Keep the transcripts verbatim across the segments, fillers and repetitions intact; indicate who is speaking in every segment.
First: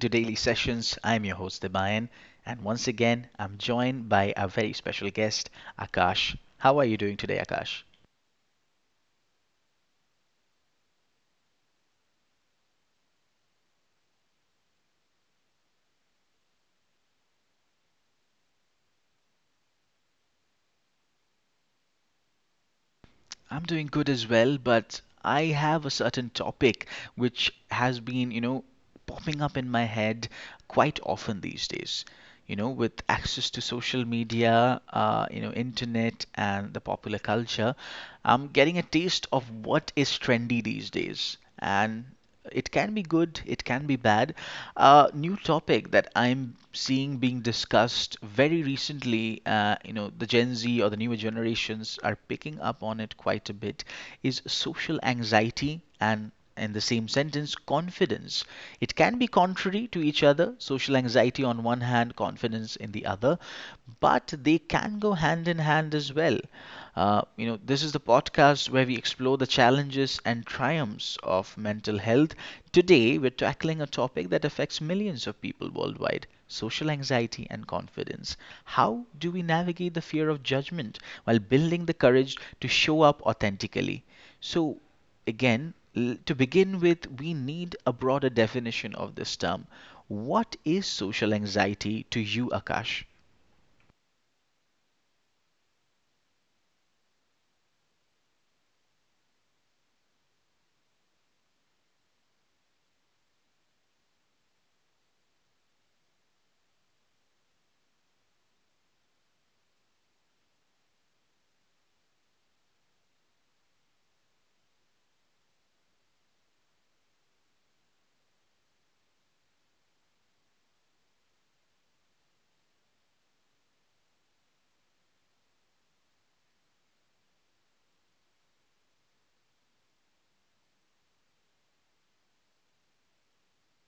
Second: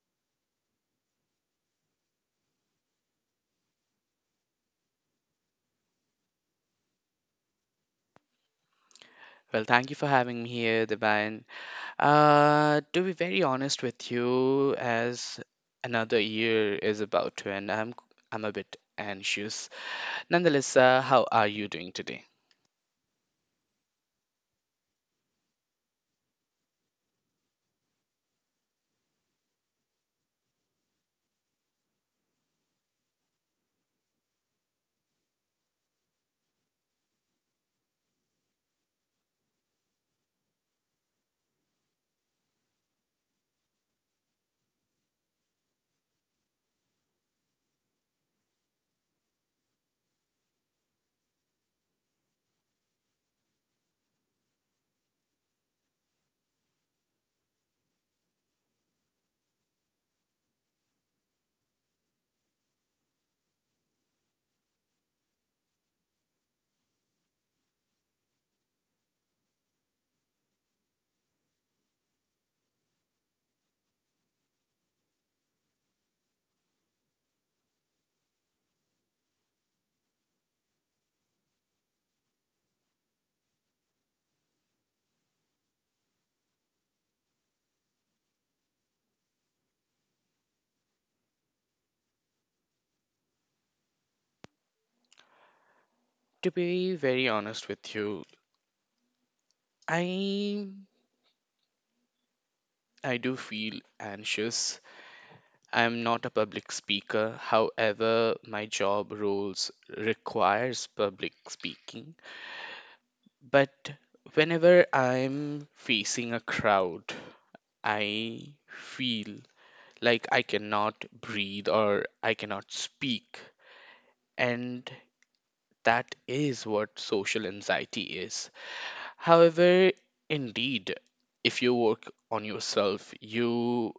Speaker 1: to Daily Sessions. I'm your host, Debayan, and once again, I'm joined by a very special guest, Akash. How are you doing today, Akash?
Speaker 2: Well, thank you for having me here, Deban. Uh, to be very honest with you, as another year is about to end, I'm I'm a bit anxious. Nonetheless, uh, how are you doing today?
Speaker 1: I'm doing good as well, but I have a certain topic which has been, you know, popping up in my head quite often these days. You know, with access to social media, uh, you know, internet, and the popular culture, I'm getting a taste of what is trendy these days. And it can be good, it can be bad. Uh, new topic that I'm seeing being discussed very recently, uh, you know, the Gen Z or the newer generations are picking up on it quite a bit, is social anxiety and in the same sentence, confidence. It can be contrary to each other, social anxiety on one hand, confidence in the other another, but they can go hand in hand as well. Uh, you know, this is the podcast where we explore the challenges and triumphs of mental health. Today, we're tackling a topic that affects millions of people worldwide: social anxiety and confidence. How do we navigate the fear of judgment while building the courage to show up authentically? So, again, l- to begin with, we need a broader definition of this term. What is social anxiety to you, Akash?
Speaker 2: To be very honest with you, I I do feel anxious. I'm not a public speaker. However, my job roles requires public speaking. But whenever I'm facing a crowd I feel like I cannot breathe or I cannot speak. And that is what social anxiety is. However, indeed, if you work on yourself, you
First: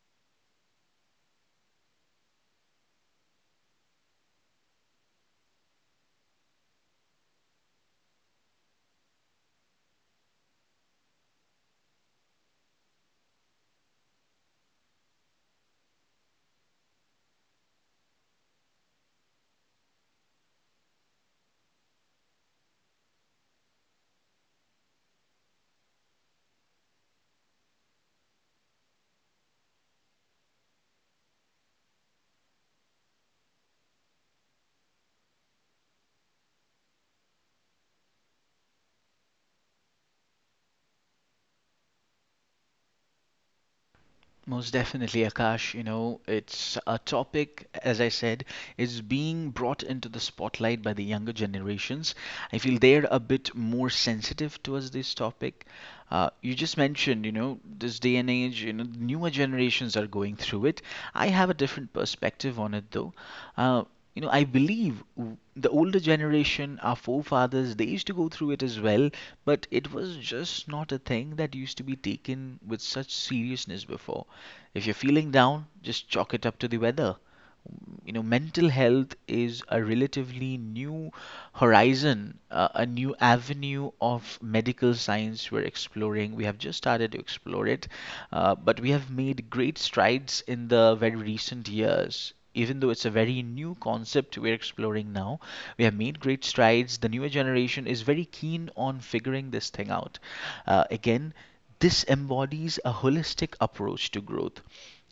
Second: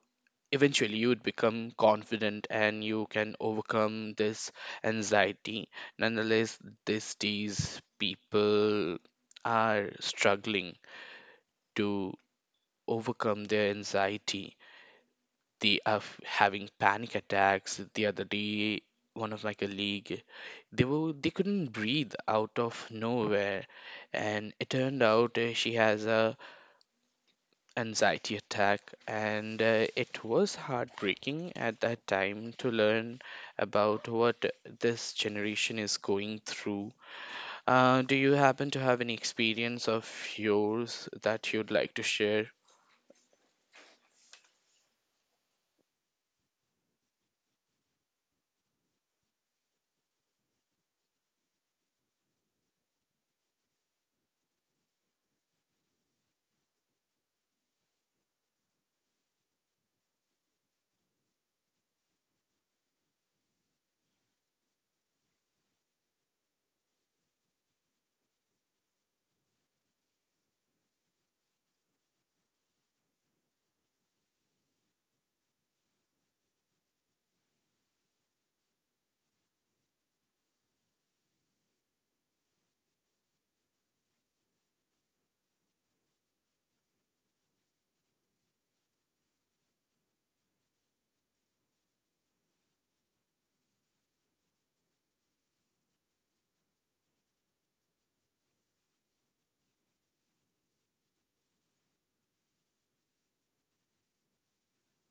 Speaker 2: eventually you would become confident and you can overcome this anxiety. Nonetheless, these days people are struggling to overcome their anxiety the of having panic attacks the other day one of my colleague they were they couldn't breathe out of nowhere, and it turned out uh, she has a anxiety attack, and uh, it was heartbreaking at that time to learn about what this generation is going through. Uh, do you happen to have any experience of yours that you'd like to share?
Speaker 1: Most definitely, Akash. You know, it's a topic, as I said, is being brought into the spotlight by the younger generations. I feel they're a bit more sensitive towards this topic. Uh, you just mentioned, you know, this day and age, you know, newer generations are going through it. I have a different perspective on it, though. Uh, you know, I believe w- the older generation, our forefathers, they used to go through it as well, but it was just not a thing that used to be taken with such seriousness before. If you're feeling down, just chalk it up to the weather. You know, mental health is a relatively new horizon, uh, a new avenue of medical science we're exploring. We have just started to explore it. Uh, but we have made great strides in the very recent years. Even though it's a very new concept we're exploring now, we have made great strides. The newer generation is very keen on figuring this thing out. Uh, again this embodies a holistic approach to growth.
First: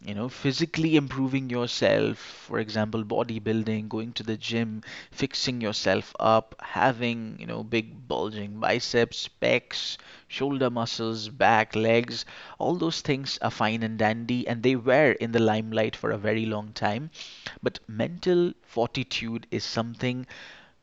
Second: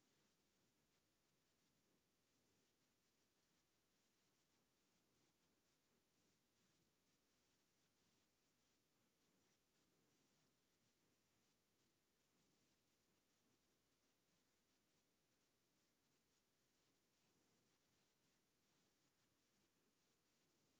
Speaker 1: You know, physically improving yourself, for example, bodybuilding, going to the gym, fixing yourself up, having, you know, big bulging biceps, pecs, shoulder muscles, back, legs. All those things are fine and dandy, and they were in the limelight for a very long time. But mental fortitude is something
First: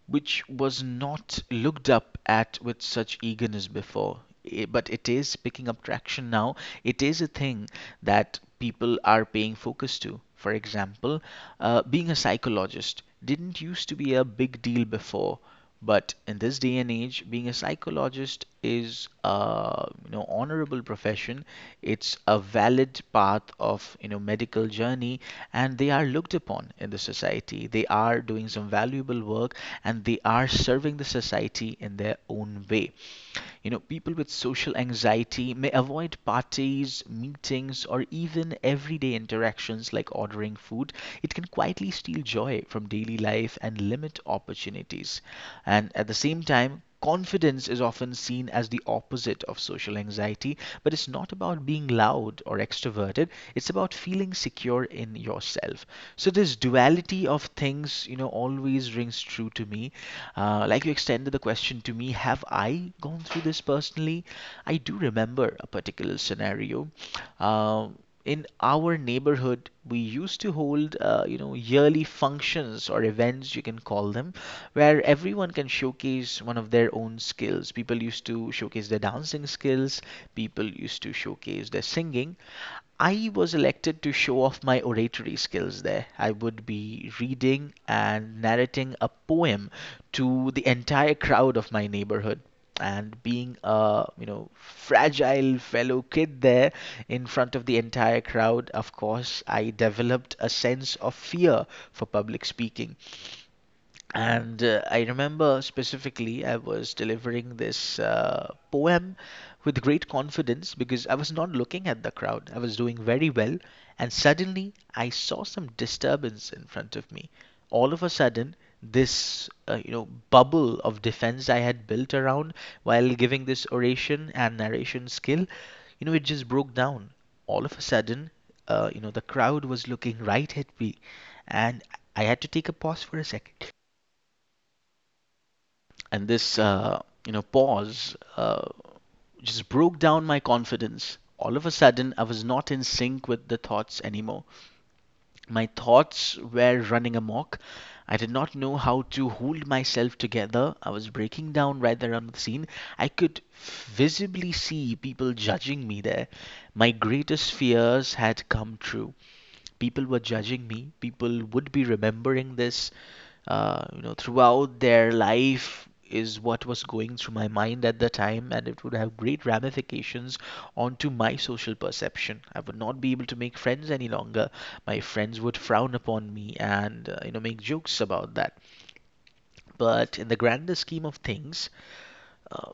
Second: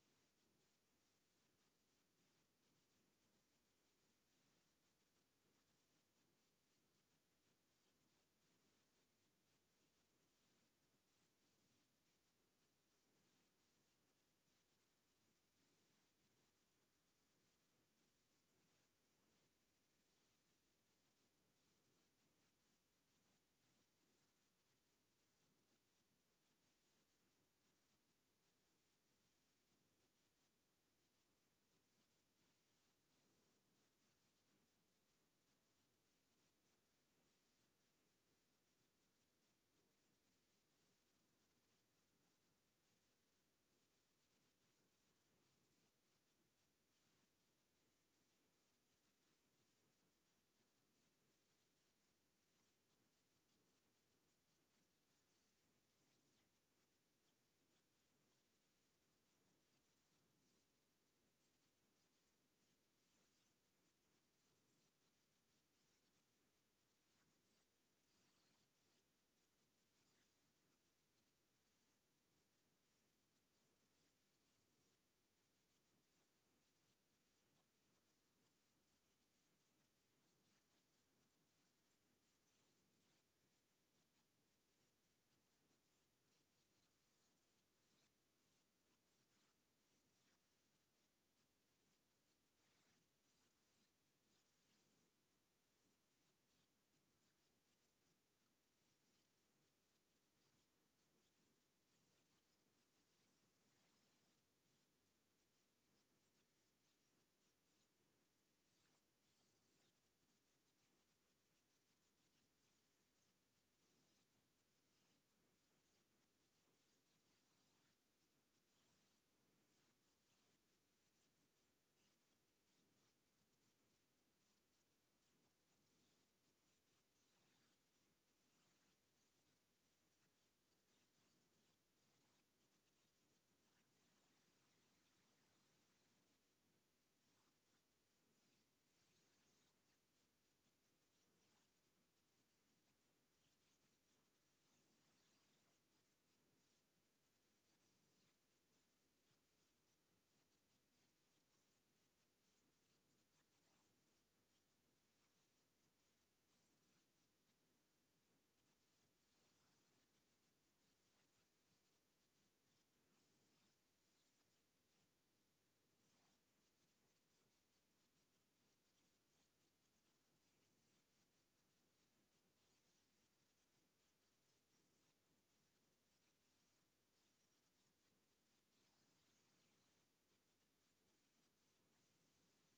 Speaker 1: which was not looked up at with such eagerness before. I- But it is picking up traction now. It is a thing that people are paying focus to. For example, uh, being a psychologist didn't used to be a big deal before. But in this day and age, being a psychologist is a, you know, honorable profession. It's a valid path of, you know, medical journey, and they are looked upon in the society. They are doing some valuable work, and they are serving the society in their own way. You know, people with social anxiety may avoid parties, meetings, or even everyday interactions like ordering food. It can quietly steal joy from daily life and limit opportunities, anxieties. And at the same time, confidence is often seen as the opposite of social anxiety, but it's not about being loud or extroverted, it's about feeling secure in yourself. So, this duality of things, you know, always rings true to me. Uh, like you extended the question to me, have I gone through this personally? I do remember a particular scenario. Um, in our neighborhood, we used to hold, uh, you know, yearly functions or events, you can call them, where everyone can showcase one of their own skills. People used to showcase their dancing skills, people used to showcase their singing. I was elected to show off my oratory skills there. I would be reading and narrating a poem to the entire crowd of my neighborhood. And being a, you know, fragile fellow kid there in front of the entire crowd, of course, I developed a sense of fear for public speaking. And uh, I remember specifically, I was delivering this uh, poem with great confidence because I was not looking at the crowd. I was doing very well, and suddenly I saw some disturbance in front of me. All of a sudden, this, uh, you know, bubble of defense I had built around while giving this oration and narration skill, you know, it just broke down. All of a sudden, uh, you know, the crowd was looking right at me, and I had to take a pause for a second. And this, uh, you know, pause uh, just broke down my confidence. All of a sudden, I was not in sync with the thoughts anymore. My thoughts were running amok. I did not know how to hold myself together. I was breaking down right there on the scene. I could visibly see people judging me there. My greatest fears had come true. People were judging me, people would be remembering this uh, you know, throughout their life, is what was going through my mind at the time. And it would have great ramifications onto my social perception. I would not be able to make friends any longer. My friends would frown upon me and, uh, you know, make jokes about that. But in the grander scheme of things, uh,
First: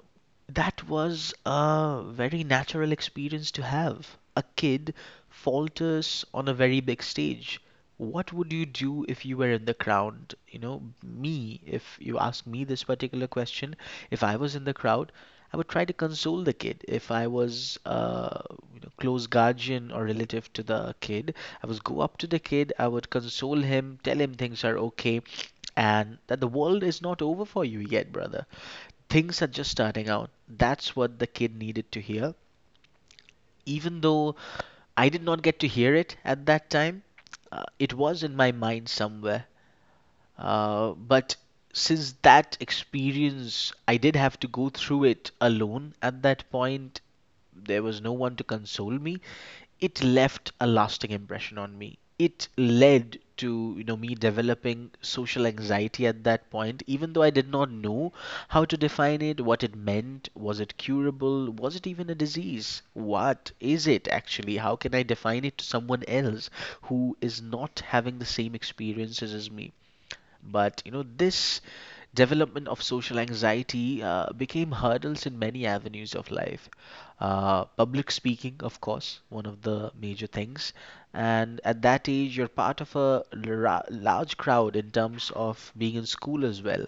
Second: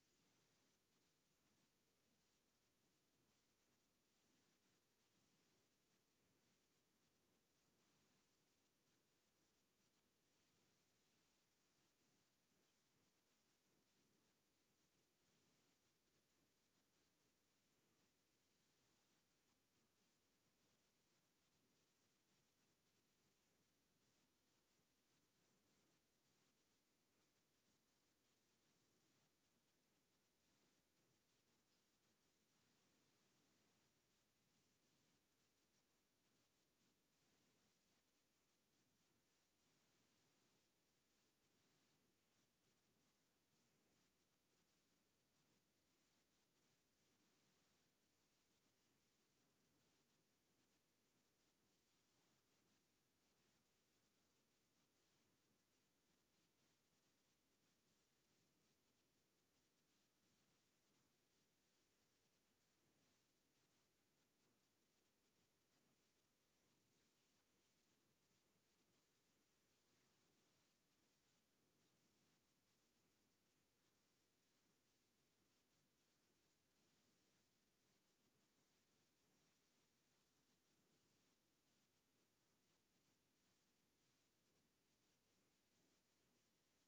Speaker 1: that was a very natural experience to have. A kid falters on a very big stage. What would you do if you were in the crowd? You know, me, if you ask me this particular question, if I was in the crowd, I would try to console the kid. If I was a, you know, close guardian or relative to the kid, I would go up to the kid, I would console him, tell him things are okay, and that the world is not over for you yet, brother. Things are just starting out. That's what the kid needed to hear. Even though I did not get to hear it at that time, uh, it was in my mind somewhere. Uh, but since that experience, I did have to go through it alone at that point. There was no one to console me. It left a lasting impression on me. It led to, you know, me developing social anxiety at that point, even though I did not know how to define it, what it meant, was it curable, was it even a disease? What is it actually? How can I define it to someone else who is not having the same experiences as me? But you know, this development of social anxiety uh, became hurdles in many avenues of life. Uh, public speaking, of course, one of the major things. And at that age, you're part of a lar- large crowd in terms of being in school as well.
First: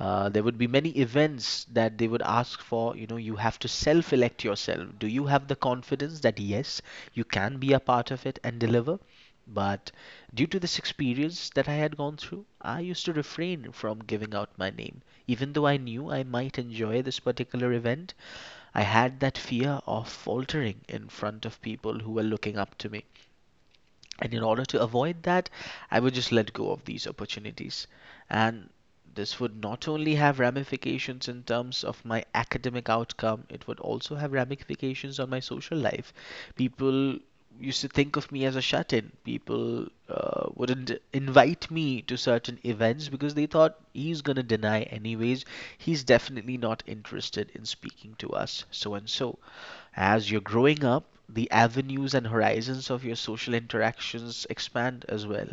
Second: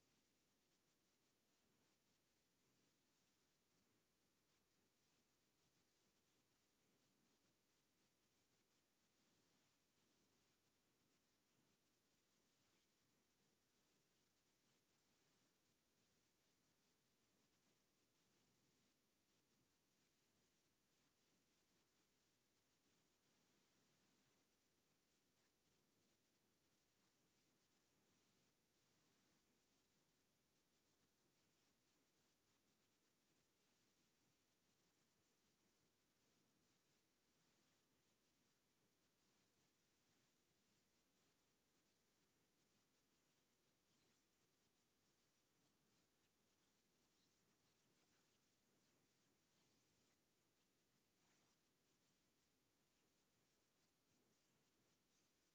Speaker 1: Uh, there would be many events that they would ask for. You know, you have to self elect yourself. Do you have the confidence that yes, you can be a part of it and deliver? But due to this experience that I had gone through, I used to refrain from giving out my name, even though I knew I might enjoy this particular event. I had that fear of faltering in front of people who were looking up to me. And in order to avoid that, I would just let go of these opportunities. And this would not only have ramifications in terms of my academic outcome, it would also have ramifications on my social life. People used to think of me as a shut in. People uh, wouldn't invite me to certain events because they thought he's going to deny, anyways. He's definitely not interested in speaking to us, so and so as you're growing up, the avenues and horizons of your social interactions expand as well.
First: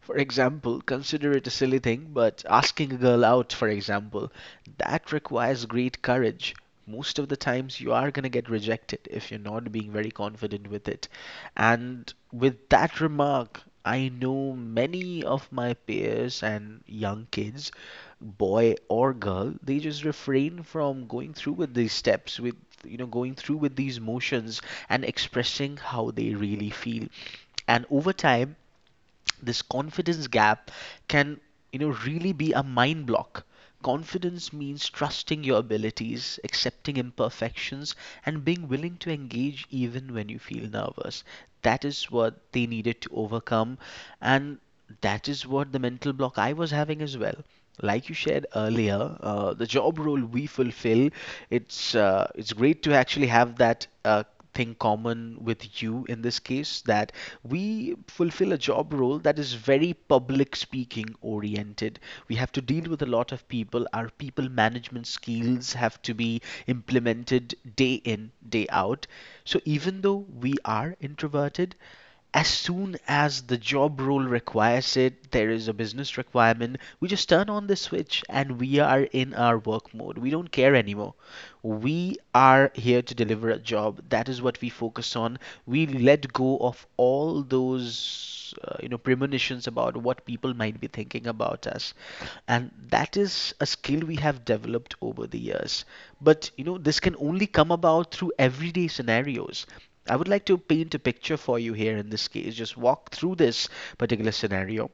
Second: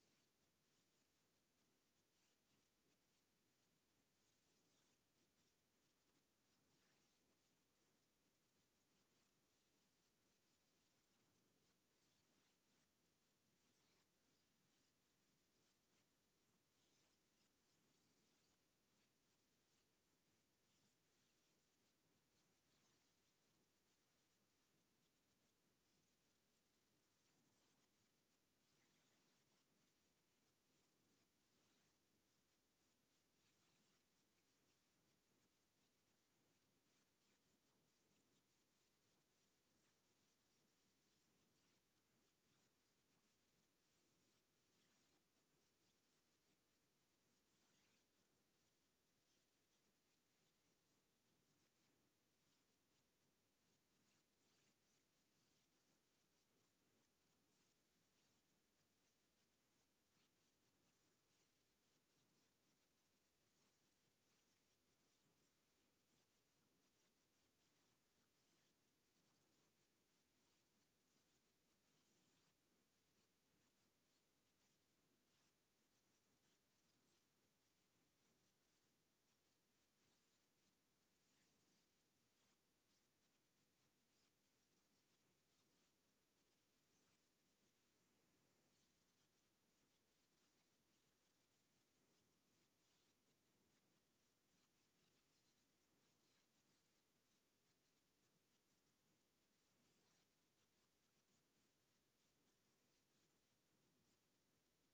Speaker 1: For example, consider it a silly thing, but asking a girl out, for example, that requires great courage. Most of the times, you are going to get rejected if you're not being very confident with it. And with that remark, I know many of my peers and young kids, boy or girl, they just refrain from going through with these steps, with you know, going through with these motions and expressing how they really feel, and over time this confidence gap can, you know really be a mind block. Confidence means trusting your abilities, accepting imperfections, and being willing to engage even when you feel nervous. That is what they needed to overcome, and that is what the mental block I was having as well. Like you shared earlier, uh, the job role we fulfill, it's uh, it's great to actually have that uh, thing common with you in this case, that we fulfill a job role that is very public speaking oriented. We have to deal with a lot of people. Our people management skills have to be implemented day in, day out. So even though we are introverted, as soon as the job role requires it, there is a business requirement, we just turn on the switch and we are in our work mode. We don't care anymore. We are here to deliver a job. That is what we focus on. We let go of all those uh, you know premonitions about what people might be thinking about us. And that is a skill we have developed over the years. But you know, this can only come about through everyday scenarios. I would like to paint a picture for you here in this case, just walk through this particular scenario.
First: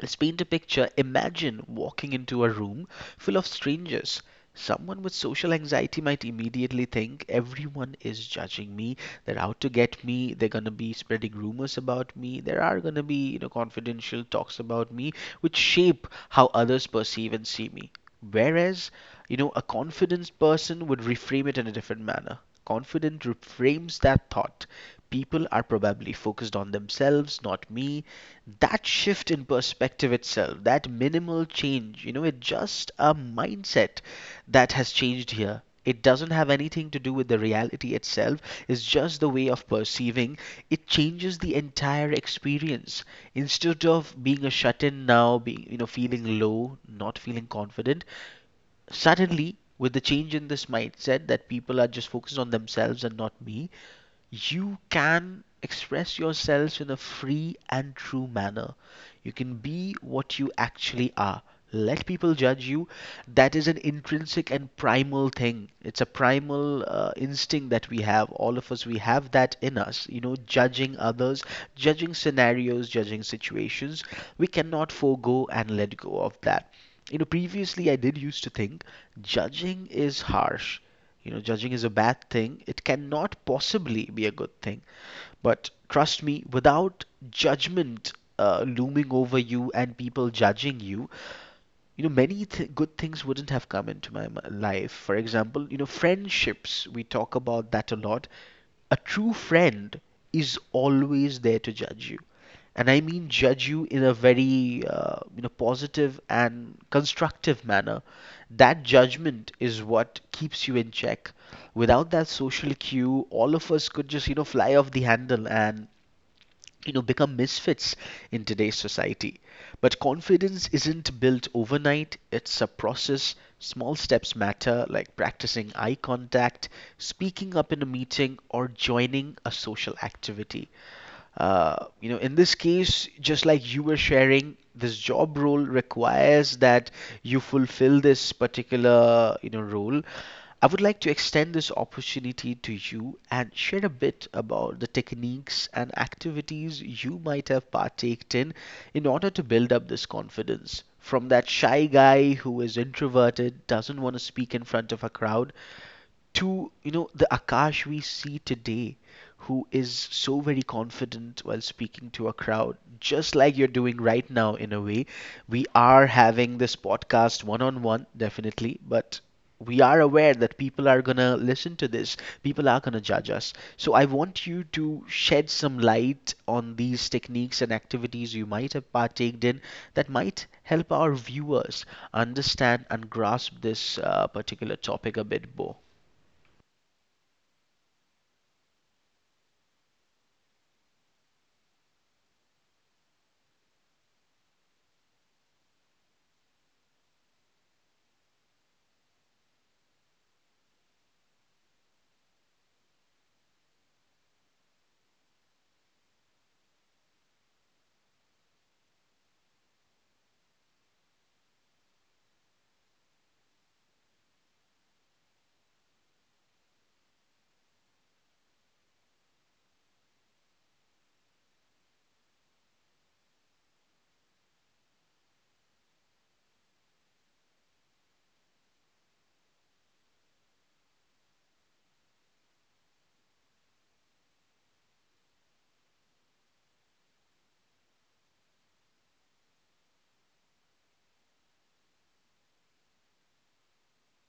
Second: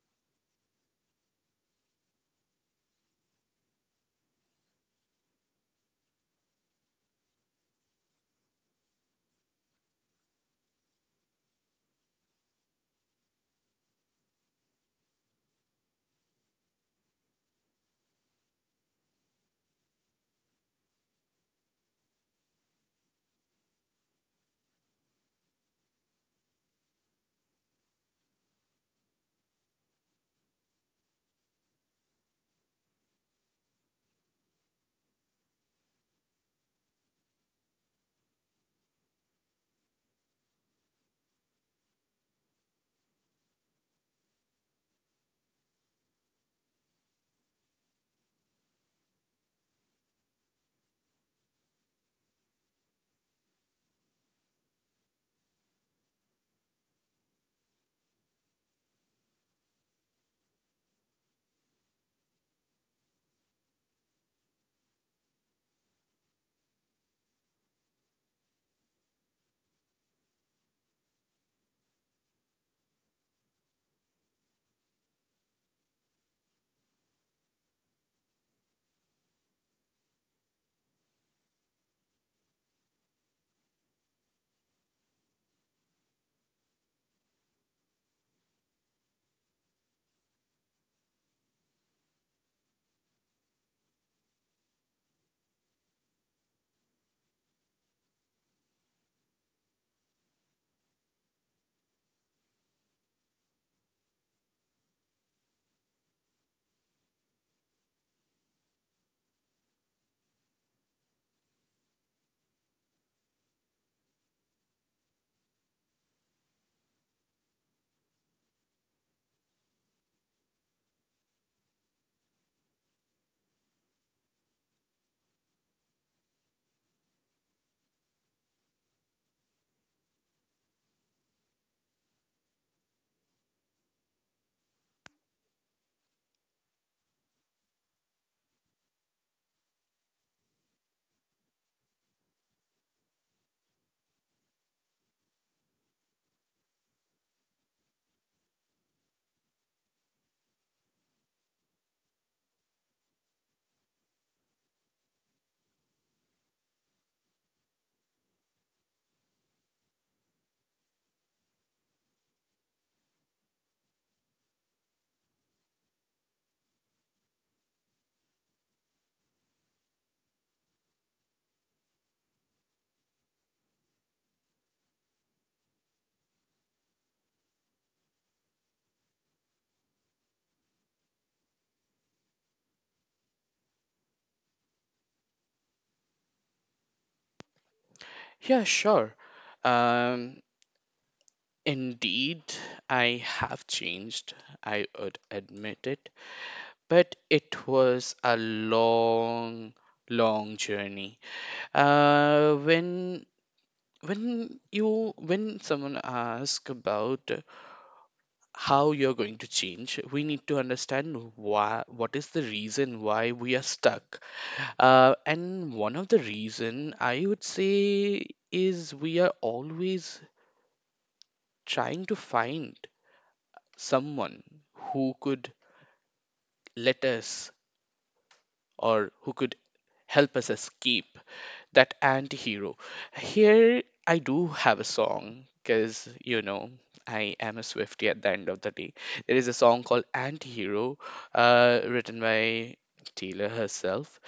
Speaker 1: Let's paint a picture. Imagine walking into a room full of strangers. Someone with social anxiety might immediately think everyone is judging me. They're out to get me. They're going to be spreading rumors about me. There are going to be, you know, confidential talks about me which shape how others perceive and see me. Whereas, you know, a confident person would reframe it in a different manner. Confident reframes that thought. People are probably focused on themselves, not me. That shift in perspective itself, that minimal change, you know, it's just a mindset that has changed here. It doesn't have anything to do with the reality itself, it's just the way of perceiving. It changes the entire experience. Instead of being a shut in now, being, you know, feeling low, not feeling confident, suddenly with the change in this mindset that people are just focused on themselves and not me, you can express yourselves in a free and true manner. You can be what you actually are. Let people judge you. That is an intrinsic and primal thing. It's a primal uh, instinct that we have. All of us, we have that in us. You know, judging others, judging scenarios, judging situations. We cannot forego and let go of that. You know, previously I did used to think judging is harsh. You know, judging is a bad thing. It cannot possibly be a good thing. But trust me, without judgment uh, looming over you and people judging you, you know, many th- good things wouldn't have come into my m- life. For example, you know, friendships, we talk about that a lot. A true friend is always there to judge you, and I mean judge you in a very uh, you know positive and constructive manner. That judgment is what keeps you in check. Without that social cue, all of us could just, you know fly off the handle and, you know become misfits in today's society. But confidence isn't built overnight; it's a process. Small steps matter, like practicing eye contact, speaking up in a meeting, or joining a social activity. Uh, you know, in this case, just like you were sharing, this job role requires that you fulfill this particular, you know, role. I would like to extend this opportunity to you and share a bit about the techniques and activities you might have partaked in in order to build up this confidence. From that shy guy who is introverted, doesn't want to speak in front of a crowd, to, you know the Akash we see today, who is so very confident while speaking to a crowd, just like you're doing right now in a way. We are having this podcast one on one, definitely, but we are aware that people are gonna listen to this, people are gonna judge us. So I want you to shed some light on these techniques and activities you might have partaked in that might help our viewers understand and grasp this uh, particular topic a bit more.
Speaker 2: Yeah, sure. um Indeed, I have changed, I would admit it, but it was a long, long journey. Uh, when when you when someone asks about how you're going to change, we need to understand why what is the reason why we are stuck. Uh, and one of the reason I would say is we are always trying to find someone who could let us or who could help us escape that anti-hero. Here I do have a song, because you know I am a swifty at the end of the day. There is a song called Anti-Hero, uh, written by Taylor herself.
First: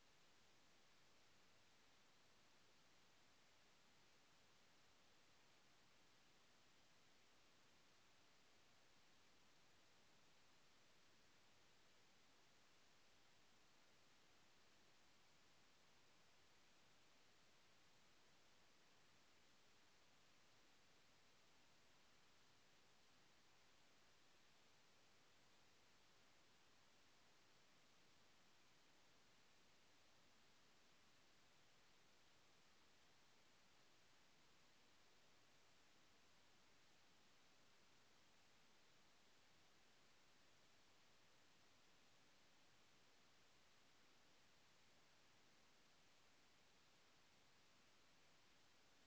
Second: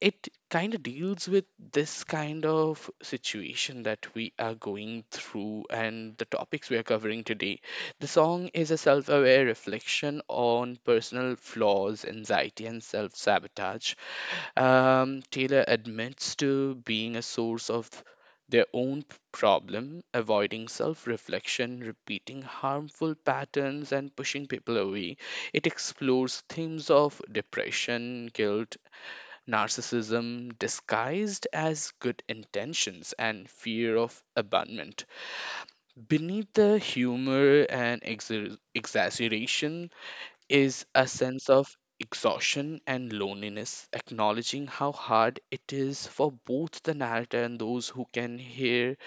Speaker 2: It kind of deals with this kind of situation that we are going through and the topics we are covering today. The song is a self aware reflection on personal flaws, anxiety, and self sabotage. Um, Taylor admits to being a source of their own p- problem, avoiding self reflection, repeating harmful patterns, and pushing people away. It explores themes of depression, guilt, narcissism disguised as good intentions, and fear of abandonment. Beneath the humor and exa- exaggeration is a sense of exhaustion and loneliness, acknowledging how hard it is for both the narrator and those who can hear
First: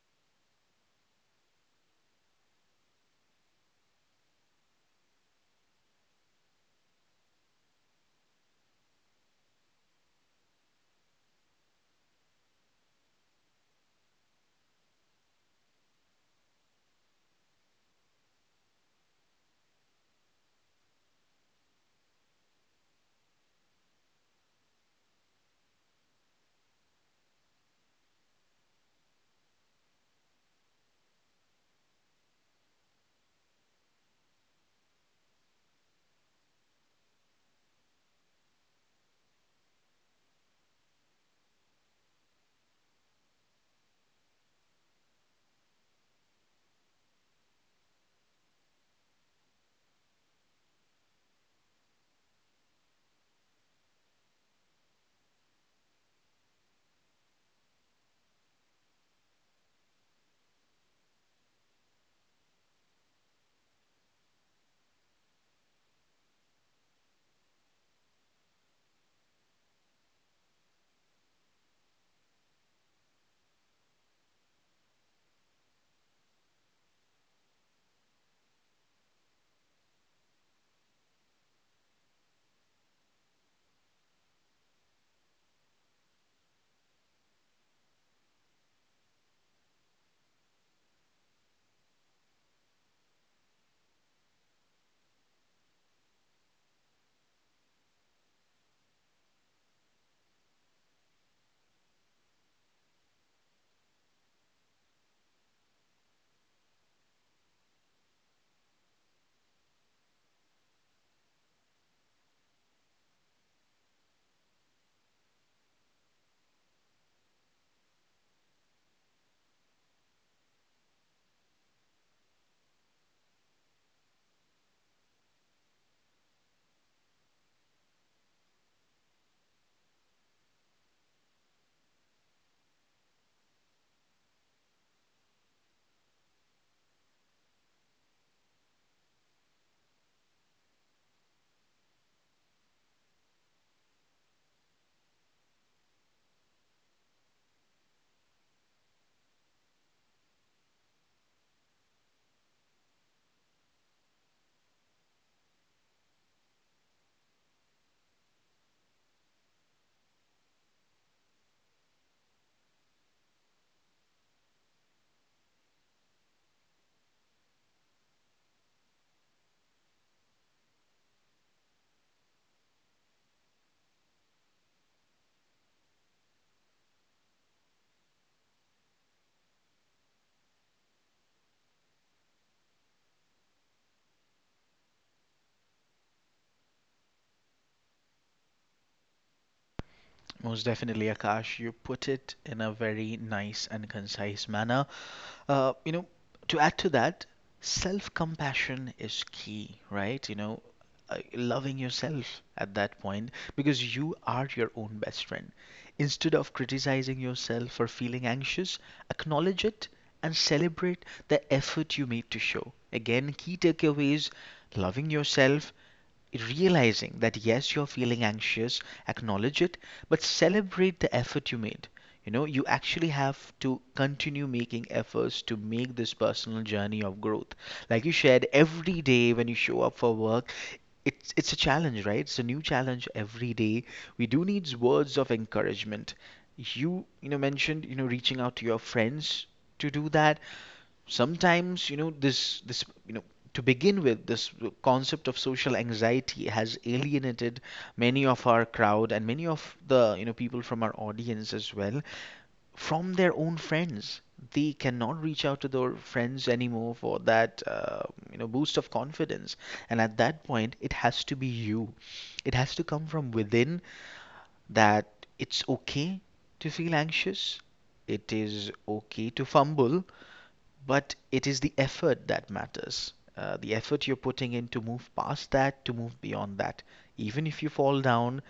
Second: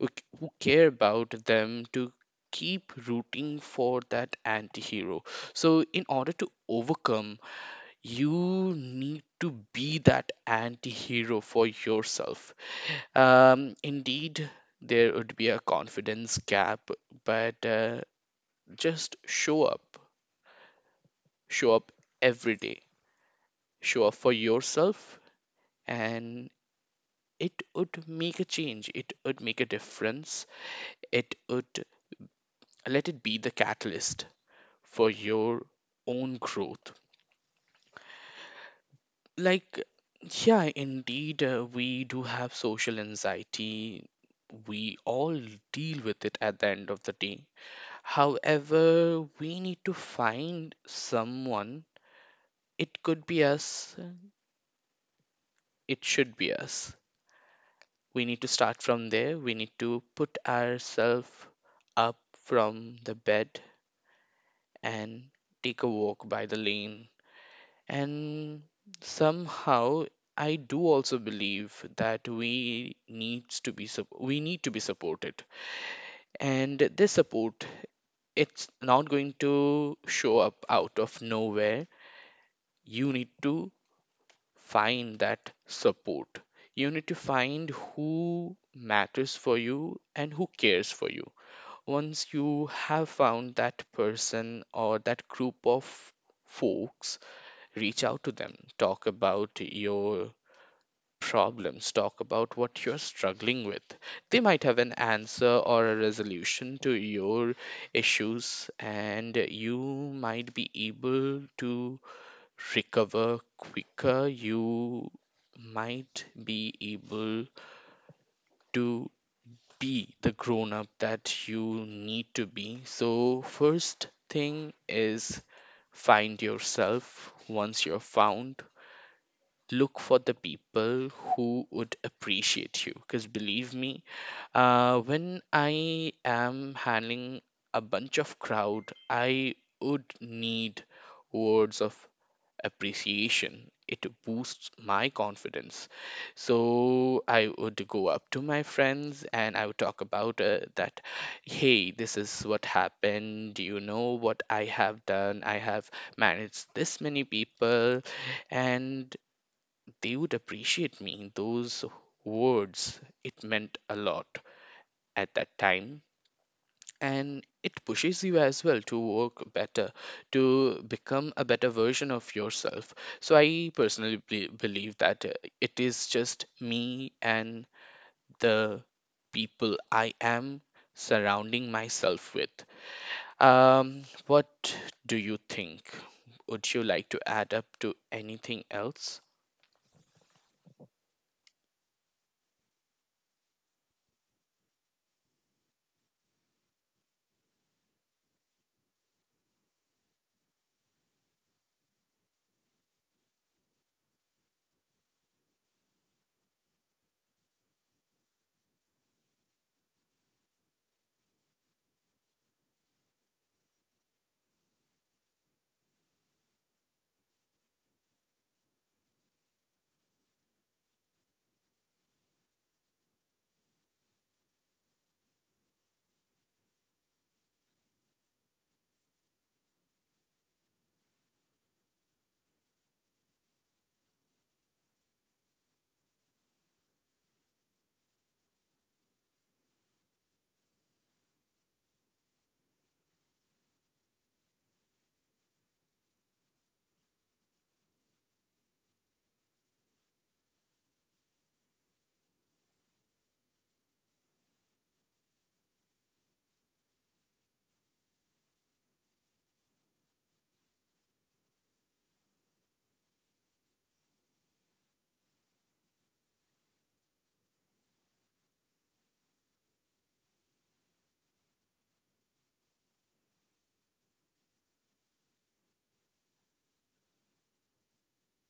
Speaker 2: who c- who care about them to keep rooting for that anti-hero. So in order to overcome, you need to be that anti-hero for yourself. Um, indeed, there would be a confidence gap, but uh, just show up, show up every day, show up for yourself. And it would make a change, it would make a difference. It would, let it be the catalyst for your own growth. Like, yeah, indeed, uh, we do have social anxiety. We all deal with it at the end of the day. However, we need to find someone. It could be us, it should be us. We need to start from there. We need to put ourselves up from the bed and take a walk by the lane. And somehow I do also believe that we needs to be sup- we need to be supported. And this support, it's not going to show up out of nowhere. You need to find that support. You need to find who matters for you and who cares for you. Once you have found that person or that group of folks, reach out to them, talk about your problems, talk about what you're struggling with. They might have an answer or a resolution to your issues, and you might be able to recover quicker. You might be able to be the grown up that you need to be. So, first thing is find yourself. Once you're found, look for the people who would appreciate you, because believe me, uh, when I am handling a bunch of crowd, I would need words of appreciation. It boosts my confidence. So I would go up to my friends and I would talk about uh, that, hey, this is what happened, do you know what I have done? I have managed this many people, and they would appreciate me. Those words, it meant a lot at that time. And it pushes you as well to work better, to become a better version of yourself. So I personally be- believe that uh, it is just me and the people I am surrounding myself with. Um, what do you think? Would you like to add up to anything else?
Speaker 1: Most definitely, Akash. You put it in a very nice and concise manner. Uh, you know, to add to that, self compassion is key, right? You know, uh, loving yourself at that point because you are your own best friend. Instead of criticizing yourself for feeling anxious, acknowledge it and celebrate the effort you made to show. Again, key takeaways: loving yourself, realizing that yes, you're feeling anxious, acknowledge it, but celebrate the effort you made. You know, you actually have to continue making efforts to make this personal journey of growth. Like you shared, every day when you show up for work, it's it's a challenge, right? It's a new challenge every day. We do need words of encouragement. You you know mentioned, you know, reaching out to your friends to do that. Sometimes, you know, this this you know, to begin with, this concept of social anxiety has alienated many of our crowd and many of the, you know, people from our audience as well from their own friends. They cannot reach out to their friends anymore for that uh, you know, boost of confidence. And at that point it has to be you, it has to come from within. That it's okay to feel anxious, it is okay to fumble, but it is the effort that matters. Uh, the effort you're putting in to move past that, to move beyond that. Even if you fall down,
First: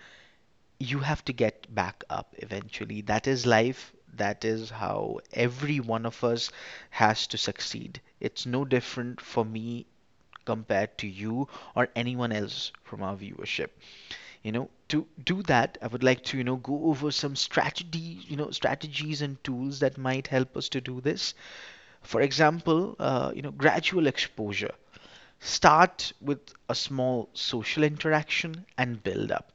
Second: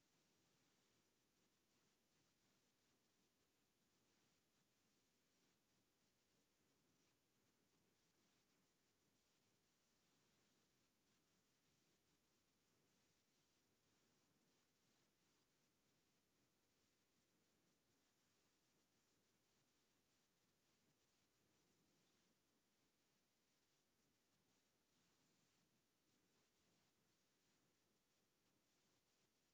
Speaker 1: you have to get back up eventually. That is life. That is how every one of us has to succeed. It's no different for me compared to you or anyone else from our viewership. You know, to do that, I would like to, you know, go over some strategy, you know, strategies and tools that might help us to do this. For example, uh, you know, gradual exposure. Start with a small social interaction and build up.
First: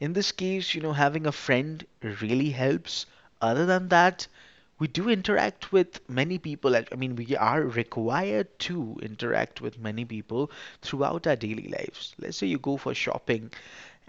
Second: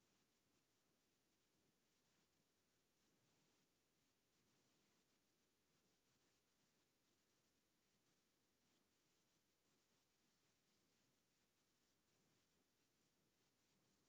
Speaker 1: In this case, you know, having a friend really helps. Other than that, we do interact with many people. I mean, we are required to interact with many people throughout our daily lives. Let's say you go for shopping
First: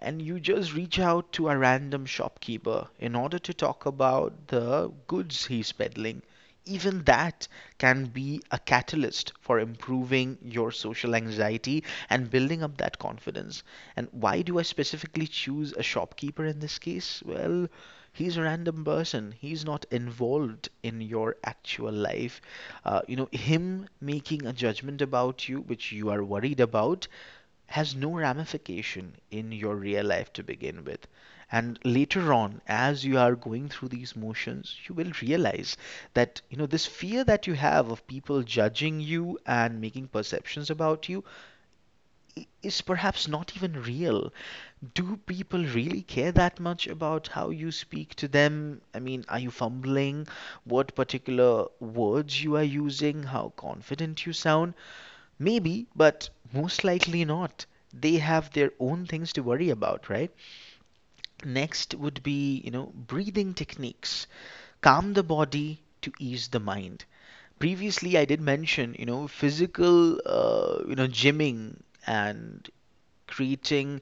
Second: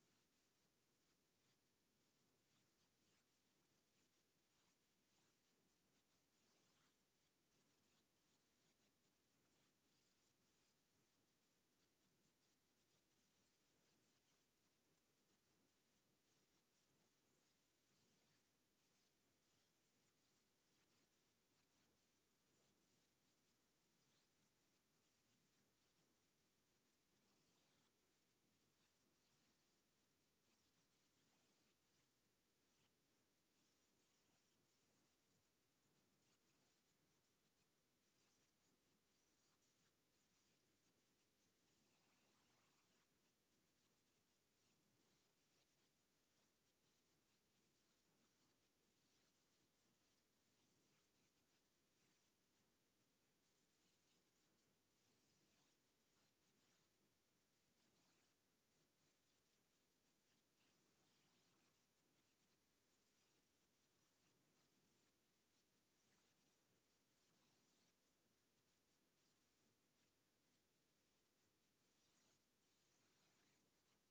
Speaker 1: and you just reach out to a random shopkeeper in order to talk about the goods he's peddling, even that can be a catalyst for improving your social anxiety and building up that confidence. And why do I specifically choose a shopkeeper in this case? Well, he's a random person. He's not involved in your actual life. Uh, you know, him making a judgment about you, which you are worried about, has no ramification in your real life to begin with. And later on, as you are going through these motions, you will realize that, you know, this fear that you have of people judging you and making perceptions about you is perhaps not even real. Do people really care that much about how you speak to them? I mean, are you fumbling? What particular words you are using? How confident you sound? Maybe, but most likely not. They have their own things to worry about, right? Next would be, you know, breathing techniques. Calm the body to ease the mind. Previously, I did mention, you know, physical, uh, you know, gymming and creating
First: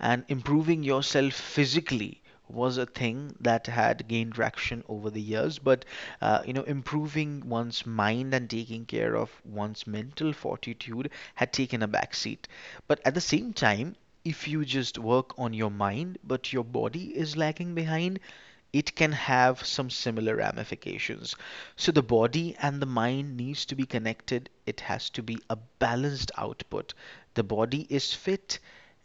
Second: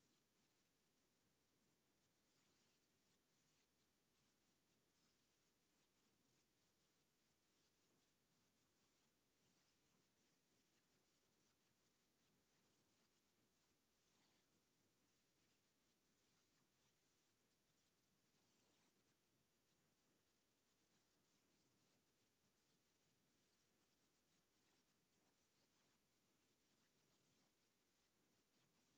Speaker 1: and improving yourself physically was a thing that had gained traction over the years, but uh, you know, improving one's mind and taking care of one's mental fortitude had taken a backseat. But at the same time, if you just work on your mind but your body is lagging behind, it can have some similar ramifications. So the body and the mind needs to be connected, it has to be a balanced output. The body is fit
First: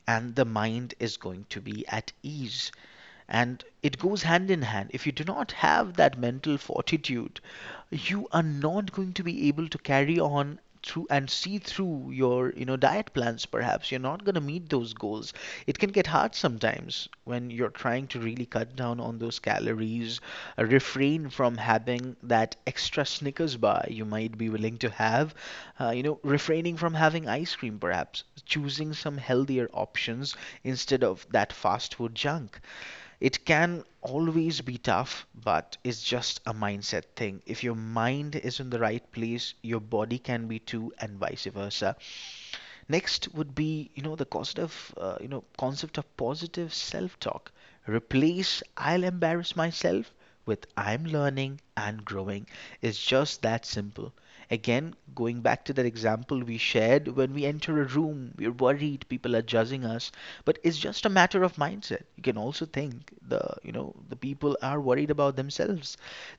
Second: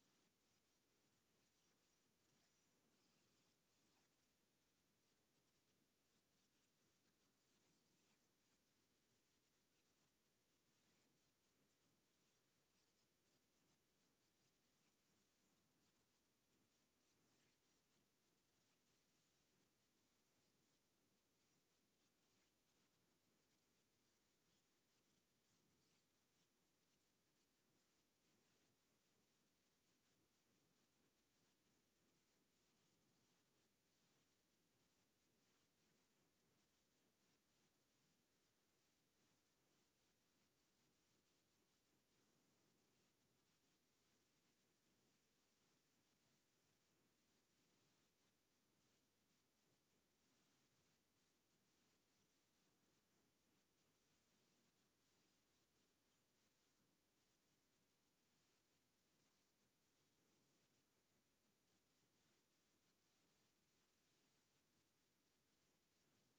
Speaker 1: and the mind is going to be at ease. And it goes hand in hand. If you do not have that mental fortitude, you are not going to be able to carry on through and see through your, you know, diet plans. Perhaps you're not going to meet those goals. It can get hard sometimes when you're trying to really cut down on those calories, uh, refrain from having that extra Snickers bar you might be willing to have, uh, you know, refraining from having ice cream perhaps, choosing some healthier options instead of that fast food junk. It can always be tough, but it's just a mindset thing. If your mind is in the right place, your body can be too, and vice versa. Next would be, you know, the concept of, uh, you know, concept of positive self-talk. Replace "I'll embarrass myself" with "I'm learning and growing." It's just that simple. Again, going back to that example we shared, when we enter a room, we're worried people are judging us, but it's just a matter of mindset. You can also think the you know the people are worried about themselves.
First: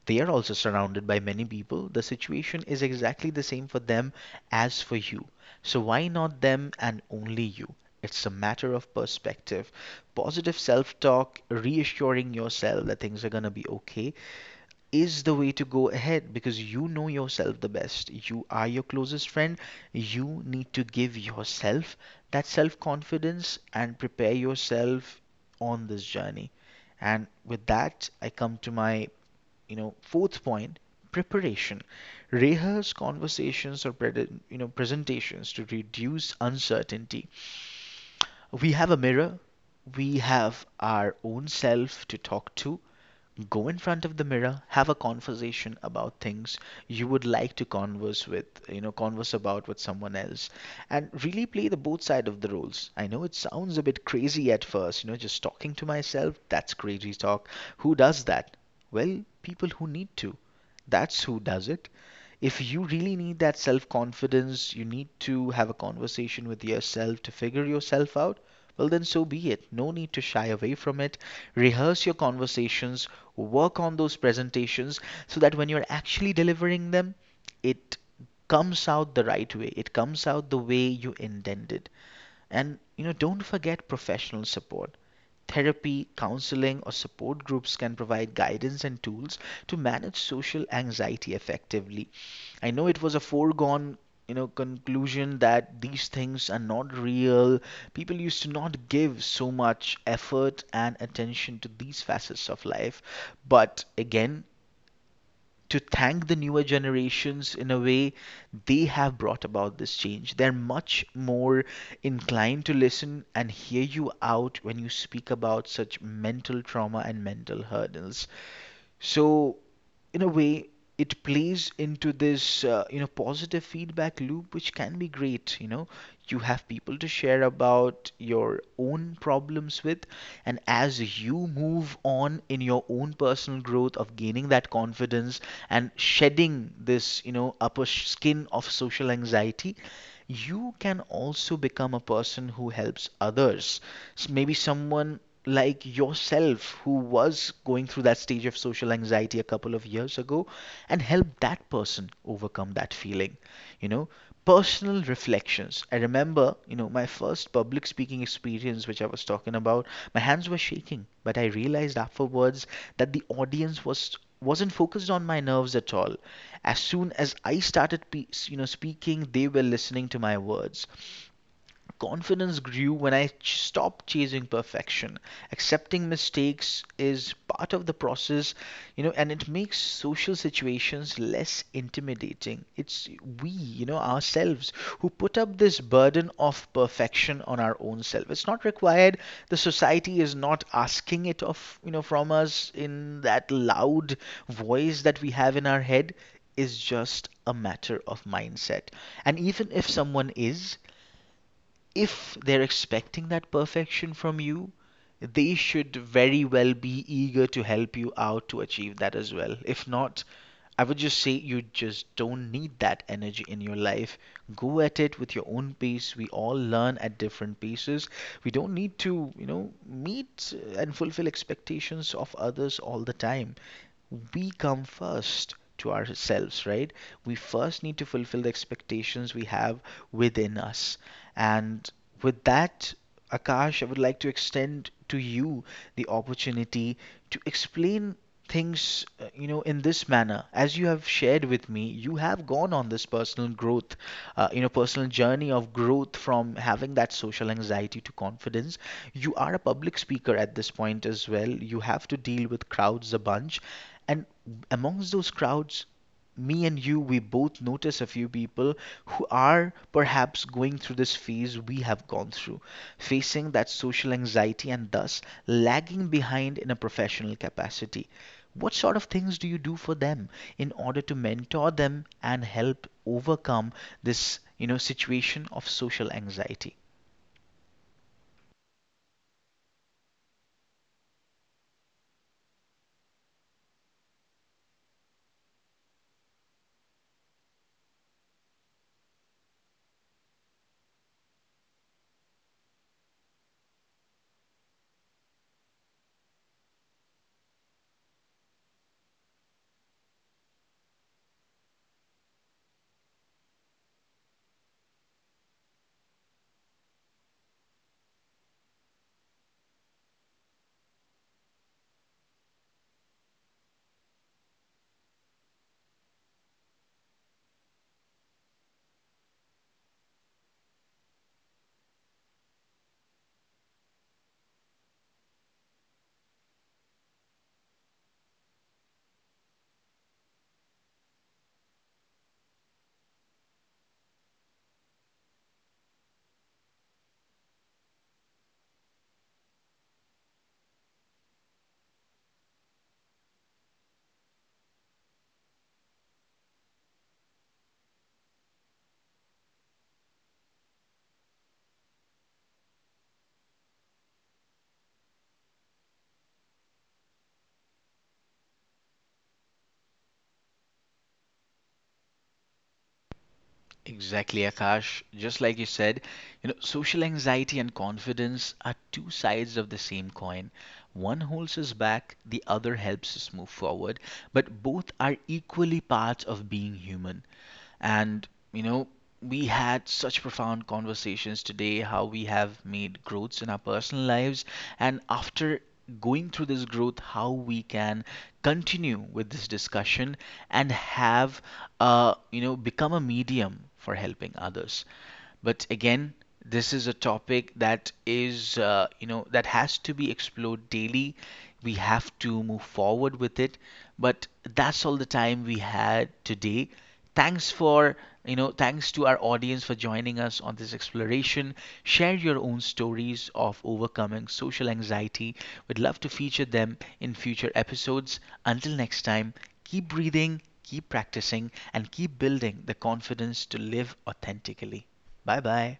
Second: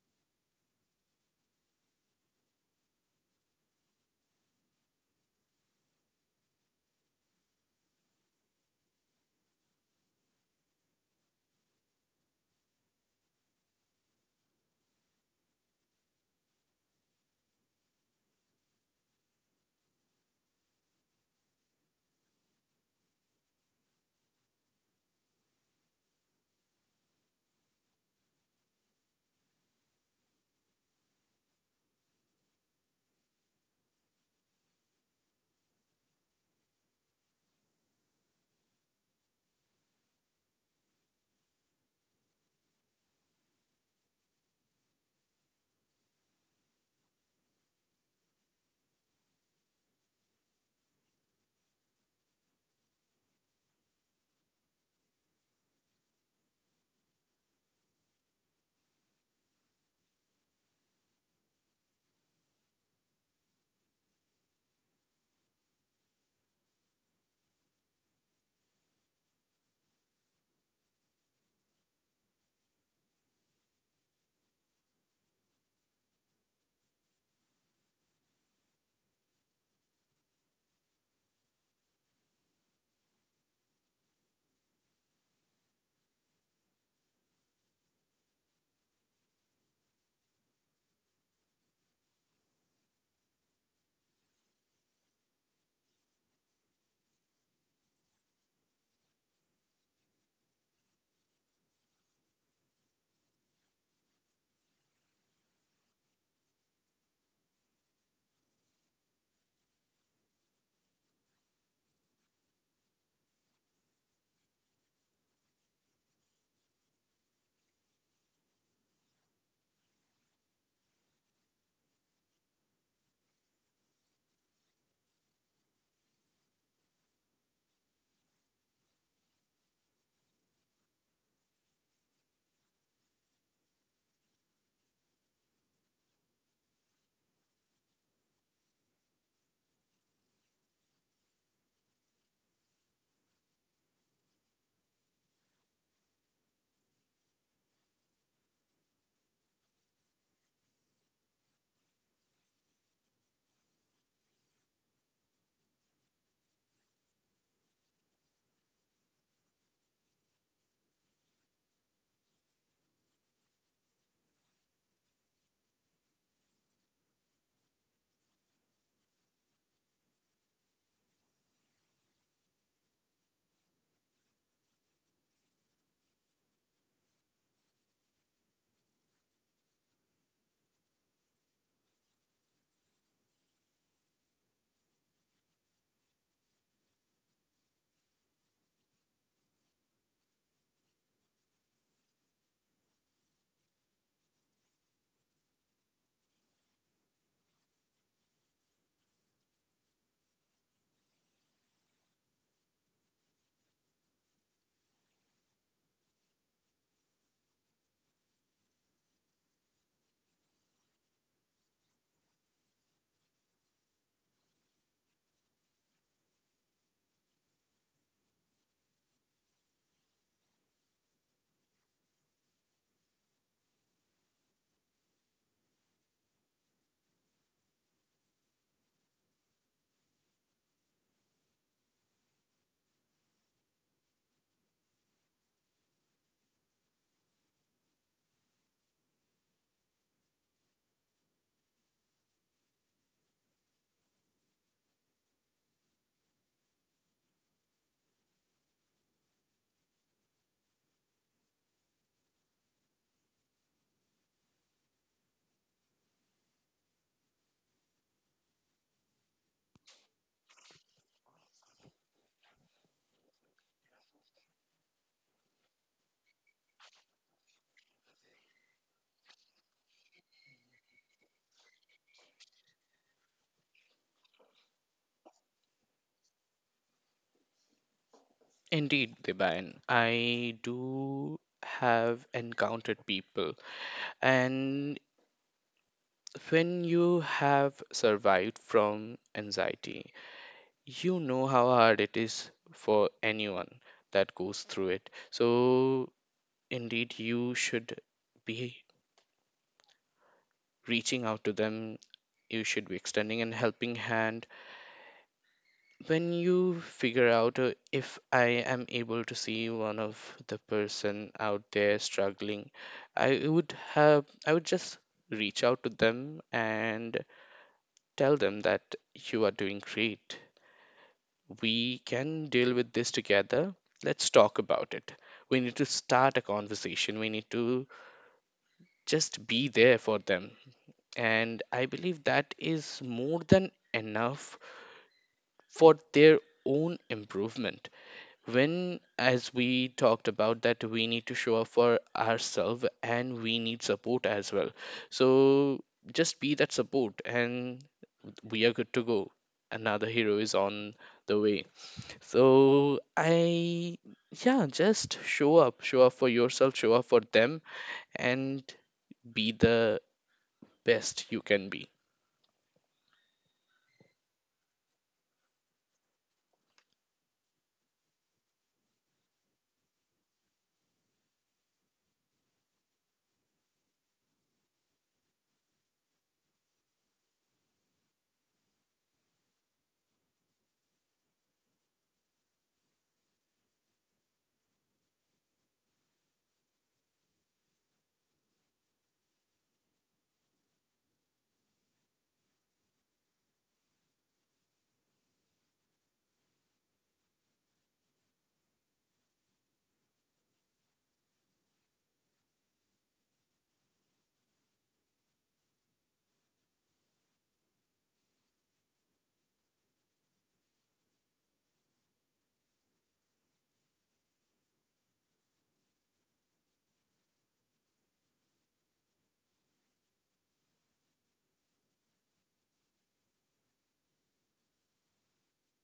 Speaker 1: They are also surrounded by many people. The situation is exactly the same for them as for you. So why not them and only you? It's a matter of perspective. Positive self talk, reassuring yourself that things are going to be okay, is the way to go ahead, because you know yourself the best. You are your closest friend. You need to give yourself that self confidence and prepare yourself on this journey. And with that, I come to my, you know, fourth point, preparation. Rehearse conversations or you know presentations to reduce uncertainty. We have a mirror, we have our own self to talk to. Go in front of the mirror, have a conversation about things you would like to converse with, you know, converse about with someone else, and really play the both side of the roles. I know it sounds a bit crazy at first, you know, just talking to myself, that's crazy talk. Who does that? Well, people who need to. That's who does it. If you really need that self confidence, you need to have a conversation with yourself to figure yourself out, well, then so be it. No need to shy away from it. Rehearse your conversations, work on those presentations so that when you're actually delivering them, it comes out the right way. It comes out the way you intended. And, you know, don't forget professional support. Therapy, counseling, or support groups can provide guidance and tools to manage social anxiety effectively. I know it was a foregone you know conclusion that these things are not real. People used to not give so much effort and attention to these facets of life, but again, to thank the newer generations in a way, they have brought about this change. They're much more inclined to listen and hear you out when you speak about such mental trauma and mental hurdles. So, in a way, it plays into this uh, you know positive feedback loop, which can be great. You know you have people to share about your own problems with, and as you move on in your own personal growth of gaining that confidence and shedding this you know upper sh- skin of social anxiety, you can also become a person who helps others. S- Maybe someone like yourself who was going through that stage of social anxiety a couple of years ago, and help that person overcome that feeling. You know, personal reflections. I remember, you know, my first public speaking experience, which I was talking about, my hands were shaking, but I realized afterwards that the audience was wasn't focused on my nerves at all. As soon as I started, pe- you know, speaking, they were listening to my words. Confidence grew when I ch- stopped chasing perfection. Accepting mistakes is part of the process, you know, and it makes social situations less intimidating. It's we, you know, ourselves who put up this burden of perfection on our own self. It's not required. The society is not asking it of, you know, from us. In that loud voice that we have in our head, is just a matter of mindset. And even if someone is, if they're expecting that perfection from you, they should very well be eager to help you out to achieve that as well. If not, I would just say you just don't need that energy in your life. Go at it with your own pace. We all learn at different paces. We don't need to, you know, meet and fulfill expectations of others all the time. We come first to ourselves, right? We first need to fulfill the expectations we have within us. And with that, Akash, I would like to extend to you the opportunity to explain things, uh, you know, in this manner. As you have shared with me, you have gone on this personal growth, uh, you know, personal journey of growth from having that social anxiety to confidence. You are a public speaker at this point as well. You have to deal with crowds a bunch. And amongst those crowds, me and you, we both notice a few people who are perhaps going through this phase we have gone through, facing that social anxiety and thus lagging behind in a professional capacity. What sort of things do you do for them in order to mentor them and help overcome this, you know, situation of social anxiety?
Speaker 2: Indeed, Dibayan, I do have encountered people, and when you have survived from anxiety, you know how hard it is for anyone that goes through it. So, indeed, you should be reaching out to them, you should be extending an helping hand. When you figure out, uh, if I am able to see one of the person out there struggling, i would have i would just reach out to them and tell them that you are doing great, we can deal with this together, let's talk about it. We need to start a conversation, we need to just be there for them. And I believe that is more than enough for their own improvement. When as we talked about that, we need to show up for ourselves and we need support as well. So just be that support and we are good to go. Another hero is on the way. So I, yeah, just show up, show up for yourself, show up for them, and be the best you can be.
Speaker 1: Exactly, Akash. Just like you said, you know, social anxiety and confidence are two sides of the same coin. One holds us back, the other helps us move forward, but both are equally parts of being human. And, you know, we had such profound conversations today, how we have made growths in our personal lives, and after going through this growth, how we can continue with this discussion and have, uh, you know, become a medium for helping others. But again, this is a topic that is, uh, you know, that has to be explored daily. We have to move forward with it. But that's all the time we had today. Thanks for, you know, thanks to our audience for joining us on this exploration. Share your own stories of overcoming social anxiety. We'd love to feature them in future episodes. Until next time, keep breathing, keep practicing, and keep building the confidence to live authentically. Bye bye.